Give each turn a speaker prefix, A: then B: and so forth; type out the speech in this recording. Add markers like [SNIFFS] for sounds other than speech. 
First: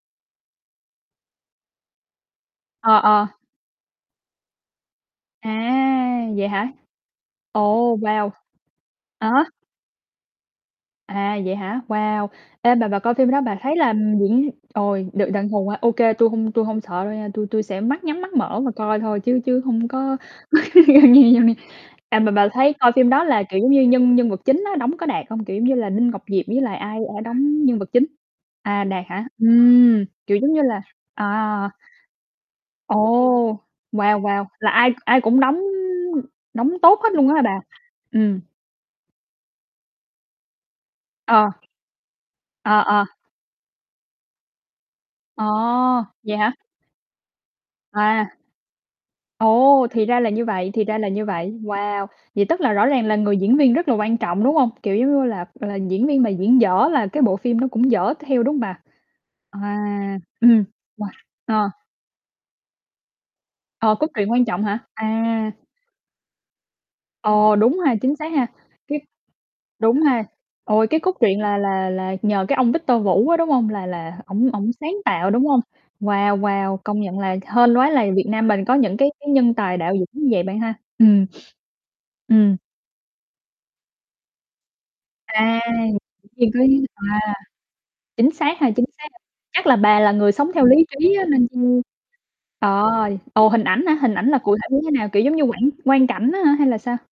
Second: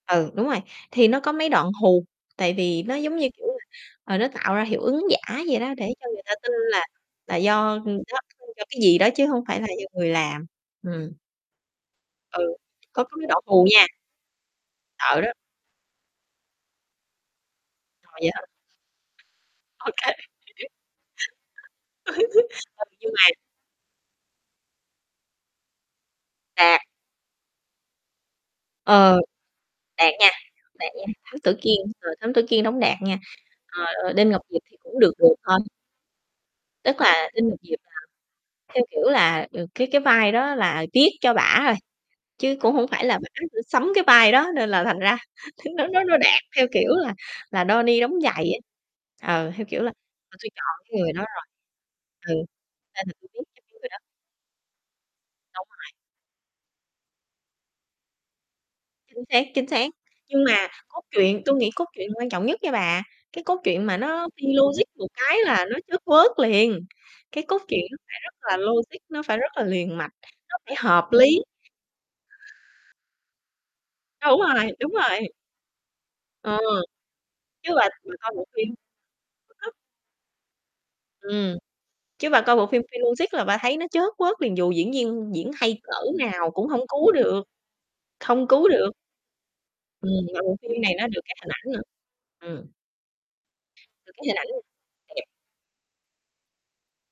A: Ừ, đúng rồi, thì nó có mấy đoạn hù, tại vì nó,
B: Ờ,
A: giống
B: ờ.
A: như, kiểu là, ờ, nó tạo ra hiệu ứng giả
B: À,
A: vậy đó, để cho người ta
B: vậy
A: tin
B: hả?
A: là là do, ừm,
B: Ồ, wow.
A: [UNINTELLIGIBLE] do cái gì đó chứ
B: À
A: hông
B: há?
A: phải là do người làm, ừm.
B: À, vậy hả? Wow.
A: Ừ,
B: Ê, mà bà
A: có
B: coi
A: có mấy
B: phim đó
A: đoạn
B: bà
A: hù
B: thấy
A: nha.
B: là, ừm, diễn ôi
A: Sợ
B: được
A: đó.
B: [UNINTELLIGIBLE] hả? Ô kê, tui hông tui hông sợ đâu nha, tui tui sẽ mắt
A: À,
B: nhắm,
A: vậy
B: mắt
A: hả?
B: mở và coi thôi, chứ chứ hông
A: Ô kê. [LAUGHS]
B: có [LAUGHS] [UNINTELLIGIBLE] à, mà bà thấy
A: Ờ,
B: coi phim
A: nhưng
B: đó
A: mà
B: là, kiểu, giống như nhân nhân vật chính á, đóng có đạt hông? Kiểu, giống như là, Đinh Ngọc Diệp với lại
A: Đạt.
B: ai, ờ, đóng nhân vật chính? À, đạt
A: Ờ,
B: hả? Ừm,
A: đạt nha,
B: kiểu, giống như là
A: đạt nha, Thám tử
B: à.
A: Kiên, ờ, Thám tử Kiên đóng
B: Ồ,
A: đạt nha, ờ, ơ,
B: wow,
A: Đinh Ngọc
B: wow,
A: Diệp
B: là
A: thì
B: ai
A: cũng được
B: ai
A: được
B: cũng
A: thôi.
B: đóng đóng tốt
A: Tức
B: hết
A: là
B: luôn á
A: Đinh
B: bà?
A: Ngọc Diệp là,
B: Ừm.
A: theo kiểu là, ờ, cái cái vai đó là viết cho
B: Ờ.
A: bả rồi, chứ cũng
B: Ờ,
A: hông phải
B: ờ.
A: là bả phải sắm cái vai đó, nên là thành ra
B: Ồ,
A: nó nó nó
B: vậy
A: đạt
B: hả?
A: theo, kiểu là là, đo ni đóng
B: À.
A: giày á, ờ, theo kiểu
B: Ồ,
A: là,
B: thì ra là
A: ờ,
B: như
A: tôi
B: vậy, thì
A: chọn
B: ra
A: cái
B: là
A: người đó
B: như
A: rồi,
B: vậy, wow,
A: ừ,
B: vậy tức là rõ ràng
A: nên là
B: là
A: tôi
B: người
A: biết
B: diễn
A: chắc
B: viên
A: chắn
B: rất
A: rồi
B: là
A: đó.
B: quan trọng, đúng hông? Kiểu, giống như là
A: Đúng
B: là
A: rồi.
B: diễn viên mà diễn dở là cái bộ phim nó cũng dở theo, đúng hông bà?
A: Chính xác, chính xác.
B: À,
A: Nhưng
B: ừm,
A: mà cốt
B: [UNINTELLIGIBLE]
A: truyện tôi
B: ờ.
A: nghĩ cốt truyện quan trọng nhất nha bà, cái cốt truyện
B: Ờ,
A: mà
B: cốt
A: nó
B: truyện quan
A: phi
B: trọng hả?
A: logic một cái
B: À.
A: là nó chớt quớt liền, cái
B: Ờ,
A: cốt
B: đúng
A: truyện
B: ha,
A: nó
B: chính
A: phải
B: xác
A: rất
B: ha,
A: là logic,
B: cái
A: nó phải rất là liền
B: đúng
A: mạch,
B: ha,
A: nó phải
B: ôi, cái
A: hợp
B: cốt
A: lý.
B: truyện là là là nhờ cái ông Victor Vũ á, đúng hông? Là là
A: Đúng
B: ổng ổng
A: rồi, đúng
B: sáng
A: rồi.
B: tạo, đúng hông? Wow,
A: Ừ.
B: wow, công nhận là
A: Chứ
B: hên
A: bà
B: quá là
A: mà
B: Việt
A: coi bộ
B: Nam mình
A: phim
B: có những cái cái nhân
A: [UNINTELLIGIBLE]
B: tài đạo diễn như vậy bạn ha? Ừm. [SNIFFS]
A: Ừm. Chứ bà coi
B: Ừm.
A: bộ phim phi logic là bà thấy nó chớt quớt liền, dù diễn viên diễn
B: À.
A: hay cỡ nào cũng hông
B: [UNINTELLIGIBLE]
A: cứu
B: À,
A: được,
B: chính
A: không
B: xác
A: cứu
B: ha? Chính
A: được.
B: xác ha? Chắc là bà là
A: Ừm,
B: người
A: mà
B: sống
A: bộ
B: theo
A: phim
B: lý
A: này nó
B: trí
A: được
B: á,
A: cái
B: nên
A: hình ảnh nữa.
B: [UNINTELLIGIBLE]
A: Ừm.
B: ờ, ồ, hình ảnh hả?
A: Được
B: Hình
A: cái
B: ảnh
A: hình
B: là
A: ảnh
B: cụ thể như thế nào? Kiểu,
A: đẹp.
B: giống như quảng quang cảnh á hả hay là sao?